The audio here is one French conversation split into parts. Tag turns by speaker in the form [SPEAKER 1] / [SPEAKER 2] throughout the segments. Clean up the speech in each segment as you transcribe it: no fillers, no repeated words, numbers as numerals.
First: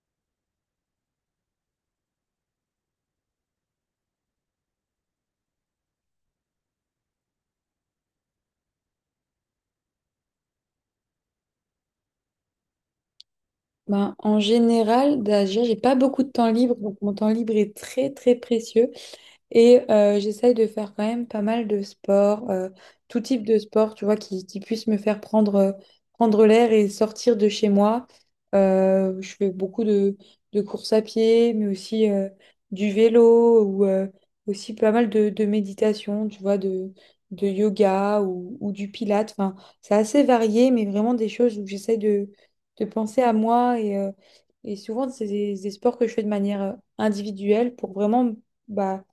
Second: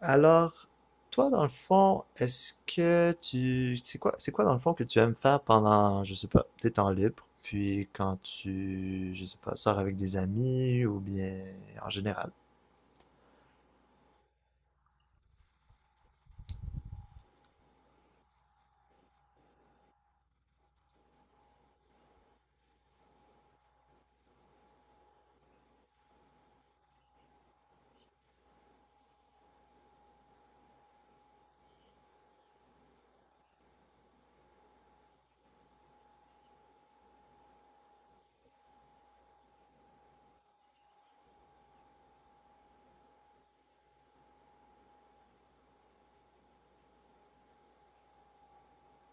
[SPEAKER 1] Alors, toi, dans le fond, est-ce que tu... c'est quoi, dans le fond, que tu aimes faire pendant, je sais pas, tes temps libres, puis quand tu, je sais pas, sors avec des amis ou bien en général?
[SPEAKER 2] Ben, en général, déjà, j'ai pas beaucoup de temps libre, donc mon temps libre est très très précieux. Et j'essaye de faire quand même pas mal de sport, tout type de sport, tu vois, qui puisse me faire prendre l'air et sortir de chez moi. Je fais beaucoup de courses à pied, mais aussi du vélo ou aussi pas mal de méditation, tu vois, de yoga ou du pilate. Enfin, c'est assez varié, mais vraiment des choses où j'essaye de penser à moi. Et souvent, c'est des sports que je fais de manière individuelle pour vraiment ...bah,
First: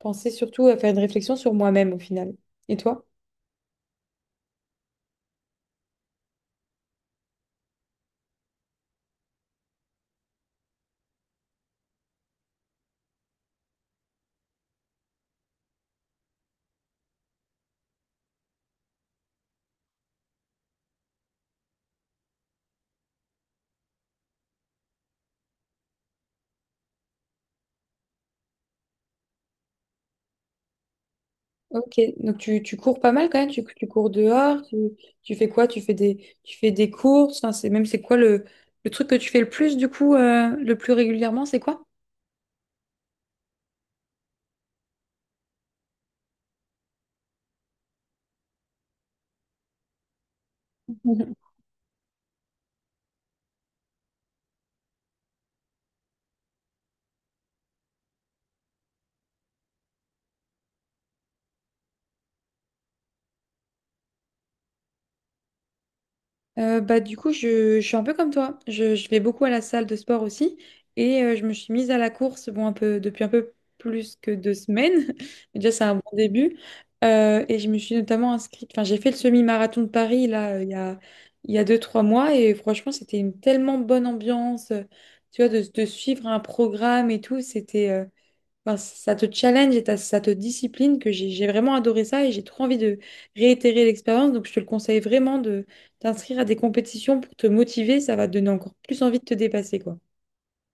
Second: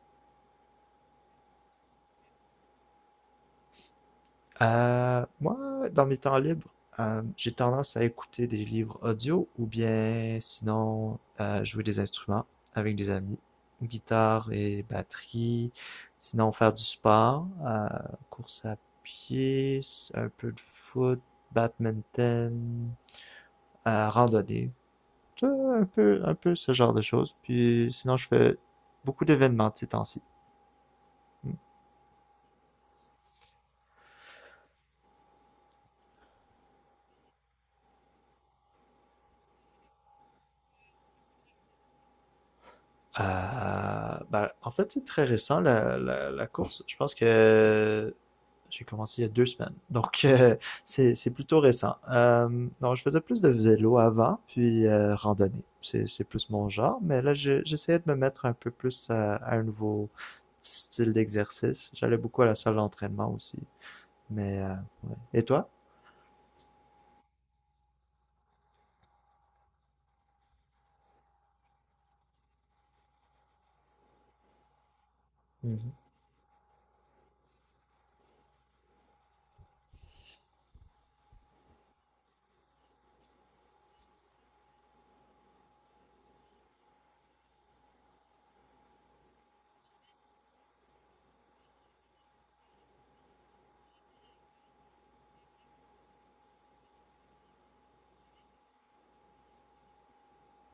[SPEAKER 2] penser surtout à faire une réflexion sur moi-même au final. Et toi?
[SPEAKER 1] Moi, dans mes temps libres, j'ai tendance à écouter des livres audio ou bien sinon jouer des instruments avec des amis, guitare et batterie, sinon faire du sport, course à pied, un peu de foot, badminton, randonnée, tu vois, un peu ce genre de choses. Puis sinon, je fais beaucoup d'événements de ces temps-ci.
[SPEAKER 2] Ok, donc tu cours pas mal quand même, tu cours dehors, tu fais quoi? Tu fais des courses, enfin, c'est quoi le truc que tu fais le plus du coup, le plus régulièrement, c'est quoi?
[SPEAKER 1] Ben, en fait, c'est très récent, la course. Je pense que j'ai commencé il y a deux semaines. Donc, c'est plutôt récent. Non, je faisais plus de vélo avant, puis randonnée. C'est plus mon genre, mais là, j'essayais de me mettre un peu plus à un nouveau style d'exercice. J'allais beaucoup à la salle d'entraînement aussi. Mais, ouais. Et toi?
[SPEAKER 2] Bah, du coup, je suis un peu comme toi. Je vais beaucoup à la salle de sport aussi. Et je me suis mise à la course bon, un peu, depuis un peu plus que 2 semaines. Déjà, c'est
[SPEAKER 1] Mm-hmm.
[SPEAKER 2] un bon début. Et je me suis notamment inscrite. Enfin, j'ai fait le semi-marathon de Paris là, il y a deux, trois mois. Et franchement, c'était une tellement bonne ambiance, tu vois, de suivre un programme et tout. C'était. Ben, ça te challenge et ça te discipline, que j'ai vraiment adoré ça et j'ai trop envie de réitérer l'expérience. Donc, je te le conseille vraiment de t'inscrire à des compétitions pour te motiver. Ça va te donner encore plus envie de te dépasser, quoi.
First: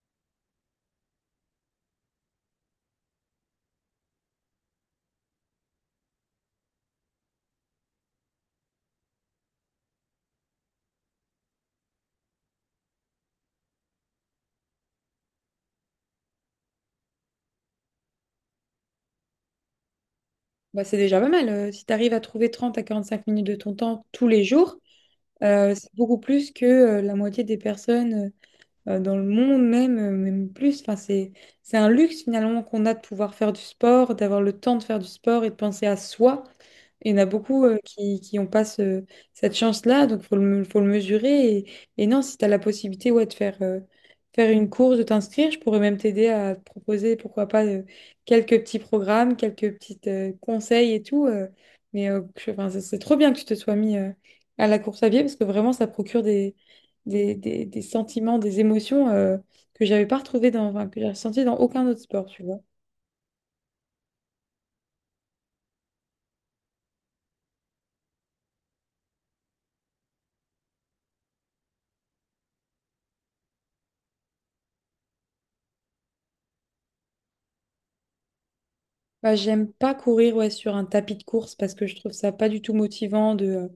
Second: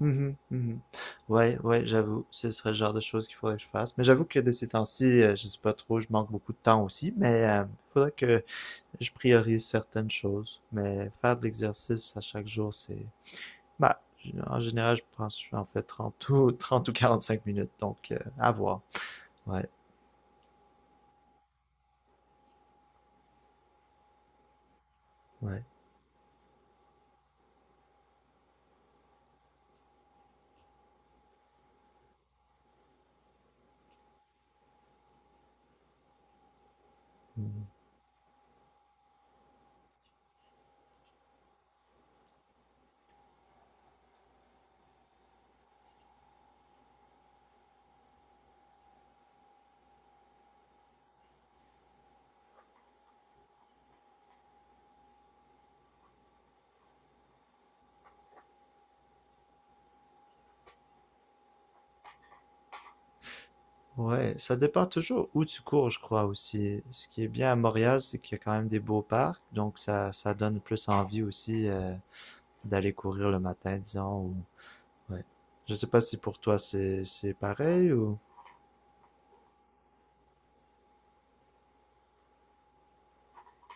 [SPEAKER 1] Mhm, mhm. Ouais, ouais, j'avoue, ce serait le genre de choses qu'il faudrait que je fasse. Mais j'avoue que de ces temps-ci, je sais pas trop, je manque beaucoup de temps aussi, mais il faudrait que je priorise certaines choses. Mais faire de l'exercice à chaque jour, c'est... Bah, en général, je pense que j'en fais 30 ou, 30 ou 45 minutes, donc à voir. Ouais,
[SPEAKER 2] Bah, c'est déjà pas mal. Si tu arrives à trouver 30 à 45 minutes de ton temps tous les jours,
[SPEAKER 1] ouais.
[SPEAKER 2] c'est beaucoup plus que la moitié des personnes, dans le monde même, même plus. Enfin, c'est un luxe finalement qu'on a de pouvoir faire du sport, d'avoir le temps de faire du sport et de penser à soi. Il y en a beaucoup
[SPEAKER 1] Mhm.
[SPEAKER 2] qui ont pas cette chance-là, donc faut le mesurer. Et non, si tu as la possibilité ouais, de faire une course, de t'inscrire, je pourrais même t'aider à te proposer, pourquoi pas, quelques petits programmes, quelques petits conseils et tout. Mais enfin, c'est trop bien que tu te sois mis à la course à pied parce que vraiment, ça procure des sentiments, des émotions que j'avais pas retrouvées enfin, que j'ai ressenties dans aucun autre sport, tu vois.
[SPEAKER 1] Ouais, ça dépend toujours où tu cours, je crois aussi. Ce qui est bien à Montréal, c'est qu'il y a quand même des beaux parcs, donc ça donne plus envie aussi, d'aller courir le matin, disons. Ouais. Je sais pas si pour toi c'est pareil ou.
[SPEAKER 2] Bah, j'aime pas courir ouais, sur un tapis de course parce que je trouve ça pas du tout motivant de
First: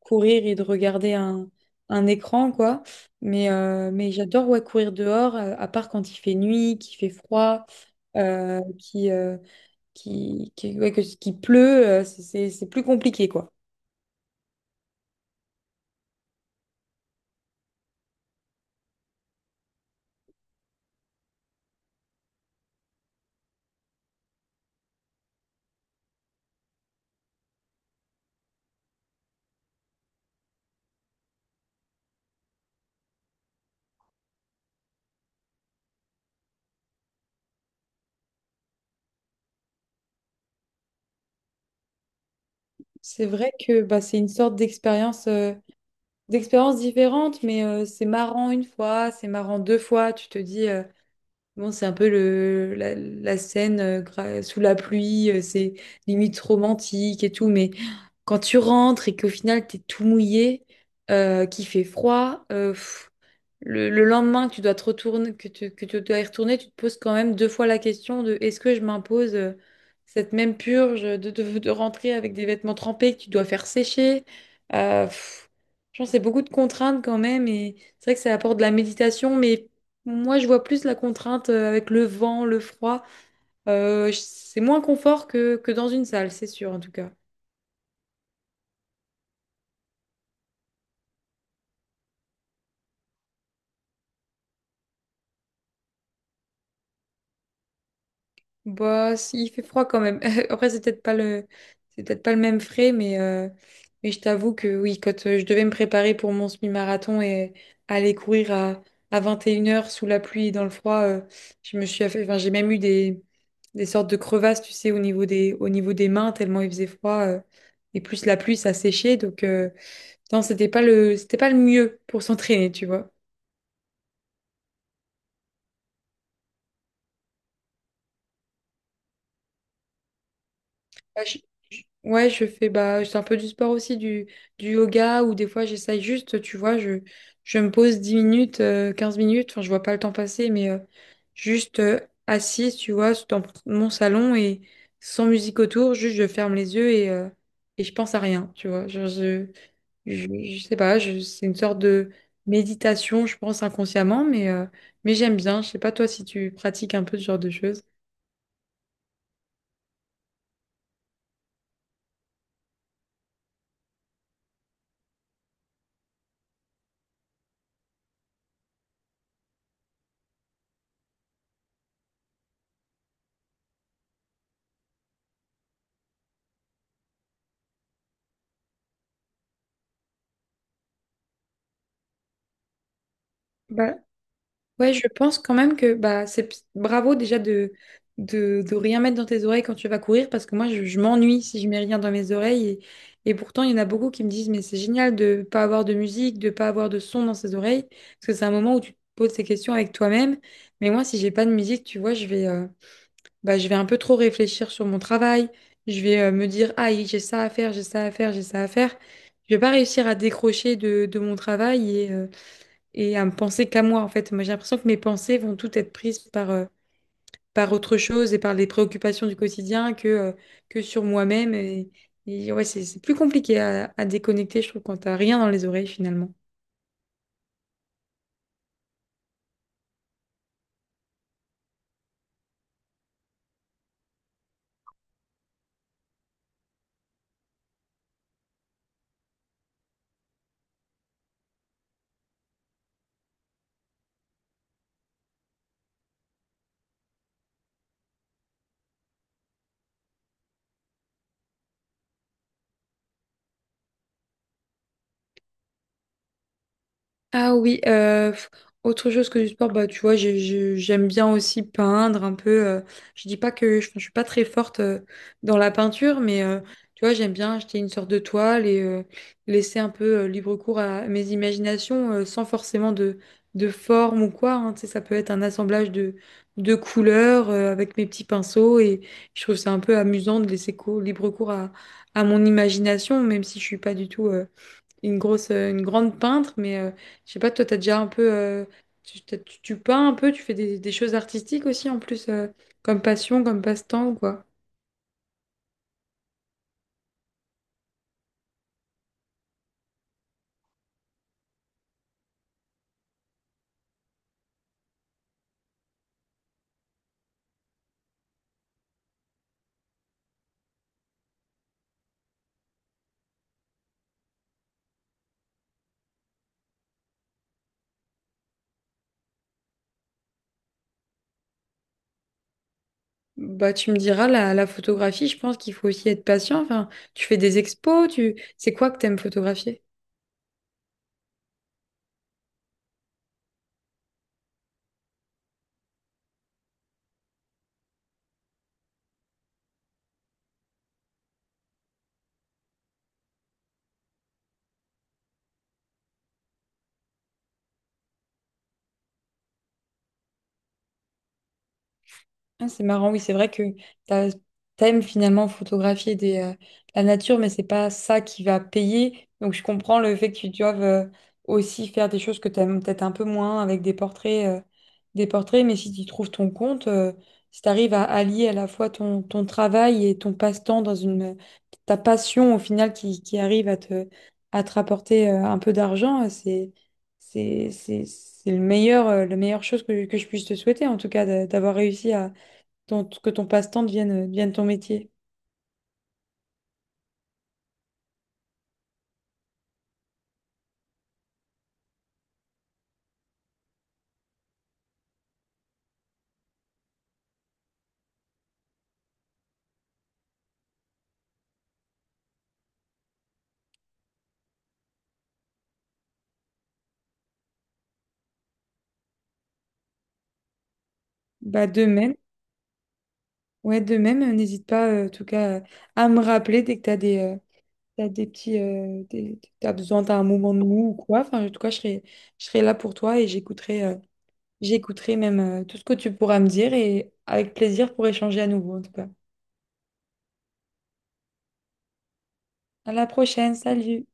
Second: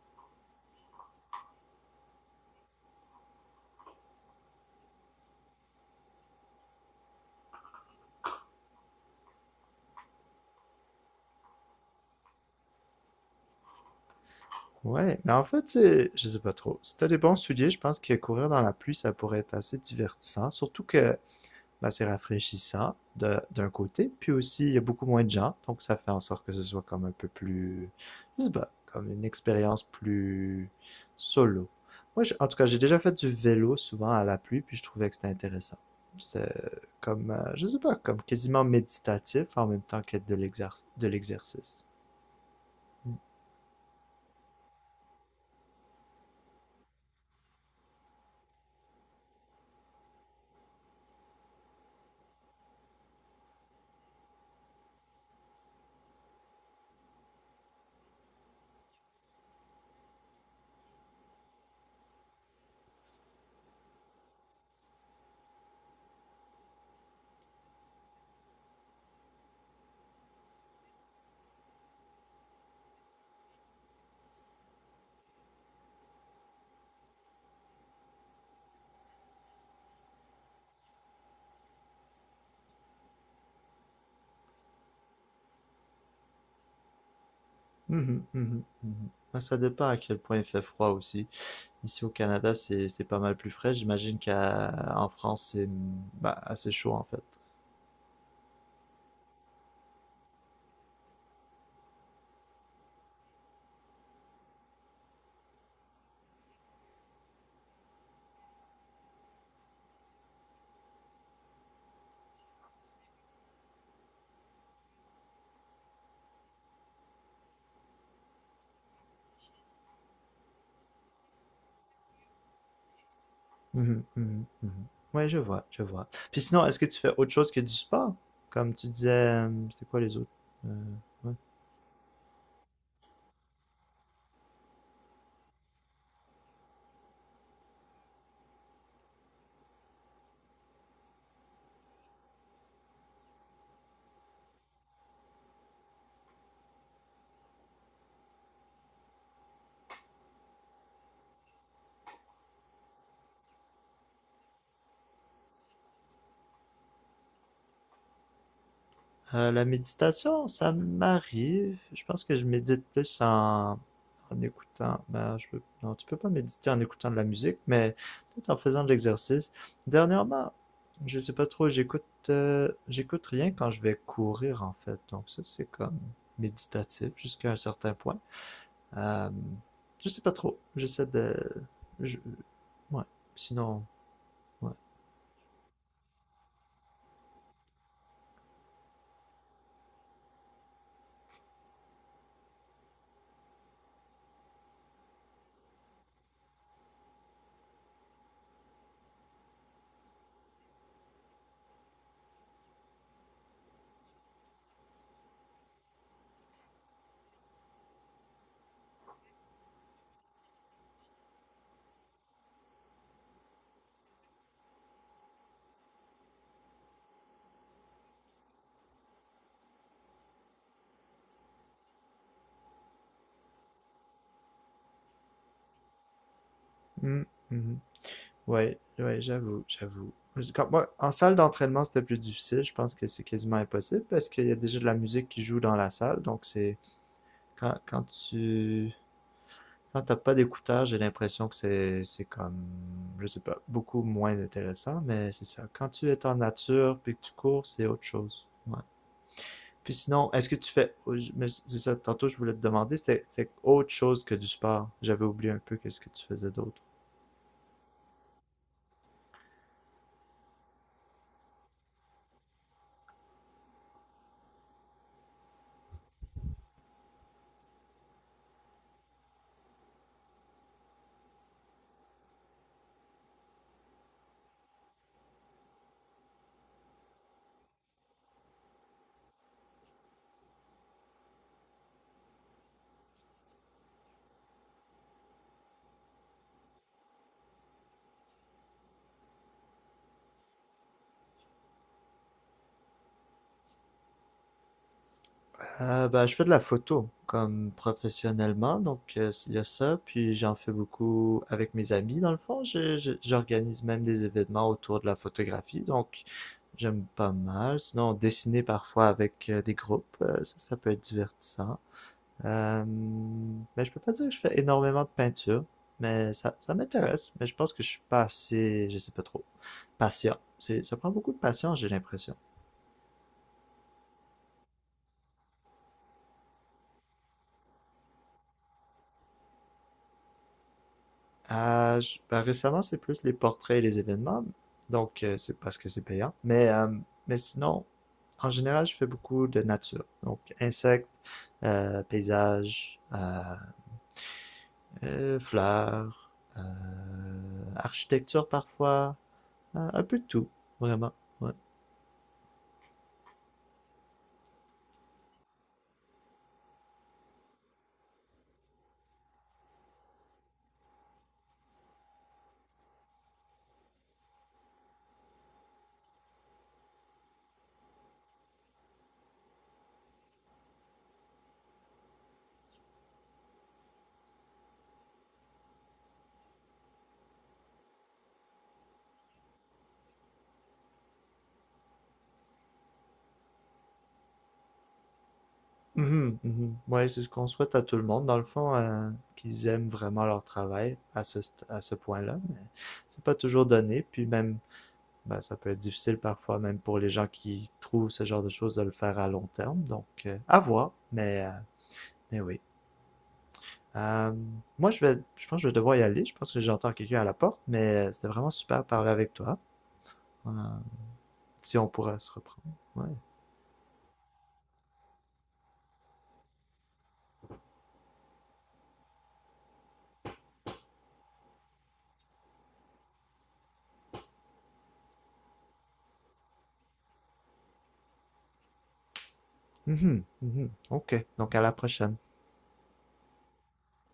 [SPEAKER 2] courir et de regarder un écran, quoi. Mais j'adore ouais, courir dehors, à part quand il fait nuit, qu'il fait froid, euh, qui, euh, ouais, qu'il pleut, c'est plus compliqué, quoi.
[SPEAKER 1] Ouais, mais en fait, je sais pas trop. Si t'as des bons souliers, je pense que courir dans la pluie, ça pourrait être assez divertissant. Surtout que ben, c'est rafraîchissant d'un côté, puis aussi il y a beaucoup moins de gens, donc ça fait en sorte que ce soit comme un peu plus, je sais pas, comme une expérience plus solo. Moi, en tout cas, j'ai déjà fait du vélo souvent à la pluie, puis je trouvais que c'était intéressant. C'est comme, je sais pas, comme quasiment méditatif en même temps qu'être de l'exercice. Mm.
[SPEAKER 2] C'est vrai que bah, c'est une sorte d'expérience, d'expériences différentes, mais c'est marrant une fois, c'est marrant deux fois. Tu te dis, bon, c'est un peu la scène sous la pluie, c'est limite romantique et tout, mais quand tu rentres et qu'au final, t'es tout mouillé, qu'il fait froid, le lendemain que tu dois te retourner, que tu dois y retourner, tu te poses quand même deux fois la question de est-ce que je m'impose cette même purge de rentrer avec des vêtements trempés que tu dois faire sécher. Euh, pff, je pense c'est beaucoup de contraintes quand même et c'est vrai que ça apporte de la méditation, mais moi je vois plus la contrainte avec le vent, le froid. C'est moins confort que dans une salle, c'est sûr en tout cas.
[SPEAKER 1] Mhm, mhm, mhm. Ouais, ça dépend à quel point il fait froid aussi. Ici au Canada, c'est pas mal plus frais. J'imagine qu'en France, c'est bah, assez chaud en fait.
[SPEAKER 2] Bah, si, il fait froid quand même. Après, c'est peut-être pas le même frais, mais je t'avoue que oui, quand je devais me préparer pour mon semi-marathon et aller courir à 21 heures sous la pluie et dans le froid, je me suis affa- enfin, j'ai même eu des sortes de crevasses, tu sais, au niveau au niveau des mains, tellement il faisait froid. Et plus la pluie, ça séchait. Donc, non, c'était pas le mieux pour s'entraîner, tu vois.
[SPEAKER 1] Mhm, mhm, mhm. Ouais, je vois, je vois. Puis sinon, est-ce que tu fais autre chose que du sport? Comme tu disais, c'est quoi les autres? Euh,
[SPEAKER 2] Bah,
[SPEAKER 1] ouais.
[SPEAKER 2] ouais, je fais bah, c'est un peu du sport aussi, du yoga, ou des fois j'essaye juste, tu vois, je me pose 10 minutes, 15 minutes, enfin, je vois pas le temps passer, mais juste assise, tu vois, dans mon salon et sans musique autour, juste je ferme les yeux et je pense à rien, tu vois. Genre, je sais pas, c'est une sorte de méditation, je pense inconsciemment, mais j'aime bien. Je sais pas toi si tu pratiques un peu ce genre de choses.
[SPEAKER 1] La méditation, ça m'arrive. Je pense que je médite plus en, en écoutant. Ben, non, tu peux pas méditer en écoutant de la musique, mais peut-être en faisant de l'exercice. Dernièrement, je sais pas trop, j'écoute rien quand je vais courir, en fait. Donc ça, c'est comme méditatif jusqu'à un certain point. Euh, je sais pas trop. J'essaie de. je- Ouais. Sinon,
[SPEAKER 2] bah
[SPEAKER 1] ouais.
[SPEAKER 2] Ouais, je pense quand même que bah, c'est bravo déjà de rien mettre dans tes oreilles quand tu vas courir parce que moi je m'ennuie si je mets rien dans mes oreilles et pourtant il y en a beaucoup qui me disent mais c'est génial de pas avoir de musique, de pas avoir de son dans ses oreilles parce que c'est un moment où tu te poses ces questions avec toi-même. Mais moi si j'ai pas de musique tu vois je vais un peu trop réfléchir sur mon travail, je vais me dire ah j'ai ça à faire, j'ai ça à faire, j'ai ça à faire, je vais pas réussir à décrocher de mon travail et à me penser qu'à moi, en fait. Moi, j'ai l'impression que mes pensées vont toutes être prises par autre chose et par les préoccupations du quotidien que sur moi-même. Et, ouais, c'est plus compliqué à déconnecter, je trouve, quand t'as rien dans les oreilles, finalement.
[SPEAKER 1] Mm, mhm. Ouais, ouais, j'avoue, j'avoue. Quand moi, en salle d'entraînement, c'était plus difficile. Je pense que c'est quasiment impossible parce qu'il y a déjà de la musique qui joue dans la salle. Donc, c'est quand, quand tu quand t'as pas d'écouteurs, j'ai l'impression que c'est comme, je sais pas, beaucoup moins intéressant. Mais c'est ça. Quand tu es en nature puis que tu cours, c'est autre chose. Ouais. Puis sinon, est-ce que tu fais. Oh, mais c'est ça, tantôt je voulais te demander, c'était autre chose que du sport. J'avais oublié un peu qu'est-ce que tu faisais d'autre.
[SPEAKER 2] Ah oui, autre chose que du sport, bah tu vois, j'aime bien aussi peindre un peu. Je dis pas que je suis pas très forte dans la peinture, mais tu vois, j'aime bien acheter une sorte de toile et laisser un peu libre cours à mes imaginations sans forcément de forme ou quoi, hein. Tu sais, ça peut être un assemblage de couleurs avec mes petits pinceaux et je trouve ça un peu amusant de laisser libre cours à mon imagination, même si je suis pas du tout une grande peintre, mais je sais pas, toi, t'as déjà un peu, tu peins un peu, tu fais des choses artistiques aussi en plus, comme passion, comme passe-temps, quoi.
[SPEAKER 1] Ben, je fais de la photo, comme professionnellement, donc il y a ça. Puis j'en fais beaucoup avec mes amis, dans le fond. J'organise même des événements autour de la photographie, donc j'aime pas mal. Sinon, dessiner parfois avec des groupes, ça, ça peut être divertissant. Mais je peux pas dire que je fais énormément de peinture, mais ça m'intéresse. Mais je pense que je suis pas assez, je sais pas trop, patient. C'est, ça prend beaucoup de patience, j'ai l'impression.
[SPEAKER 2] Bah, tu me diras, la photographie, je pense qu'il faut aussi être patient. Enfin, tu fais des expos, c'est quoi que t'aimes photographier?
[SPEAKER 1] Ben, récemment, c'est plus les portraits et les événements, donc c'est parce que c'est payant. Mais sinon, en général, je fais beaucoup de nature. Donc, insectes, paysages, fleurs, euh, architecture parfois, un peu de tout, vraiment. Ouais.
[SPEAKER 2] Ah, c'est marrant, oui, c'est vrai que t'as- t'aimes finalement photographier la nature, mais c'est pas ça qui va payer. Donc je comprends le fait que tu doives aussi faire des choses que t'aimes peut-être un peu moins avec des portraits, mais si tu trouves ton compte, si tu arrives à allier à la fois ton travail et ton passe-temps dans une ta passion au final qui arrive à te, rapporter un peu d'argent, c'est la meilleure chose que je puisse te souhaiter, en tout cas, d'avoir réussi que ton passe-temps devienne, devienne ton métier.
[SPEAKER 1] Mhm, mhm. Ouais, c'est ce qu'on souhaite à tout le monde, dans le fond, qu'ils aiment vraiment leur travail à ce, à ce point-là, mais c'est pas toujours donné, puis même, ben, ça peut être difficile parfois, même pour les gens qui trouvent ce genre de choses, de le faire à long terme, donc à voir, mais oui. Euh, Moi, je vais, je pense que je vais devoir y aller, je pense que j'entends quelqu'un à la porte, mais c'était vraiment super de parler avec toi. Euh,
[SPEAKER 2] Bah,
[SPEAKER 1] si
[SPEAKER 2] de
[SPEAKER 1] on
[SPEAKER 2] même,
[SPEAKER 1] pourra se reprendre. Ouais.
[SPEAKER 2] ouais, de même, n'hésite pas en tout cas à me rappeler dès que tu as t'as des petits, t'as besoin, t'as un moment de mou ou quoi. Enfin, en tout cas, je serai là pour toi et j'écouterai même tout ce que tu pourras me dire et avec plaisir pour échanger à nouveau en tout cas.
[SPEAKER 1] Mhm, mhm. Ok, donc à la prochaine.
[SPEAKER 2] À la prochaine, salut!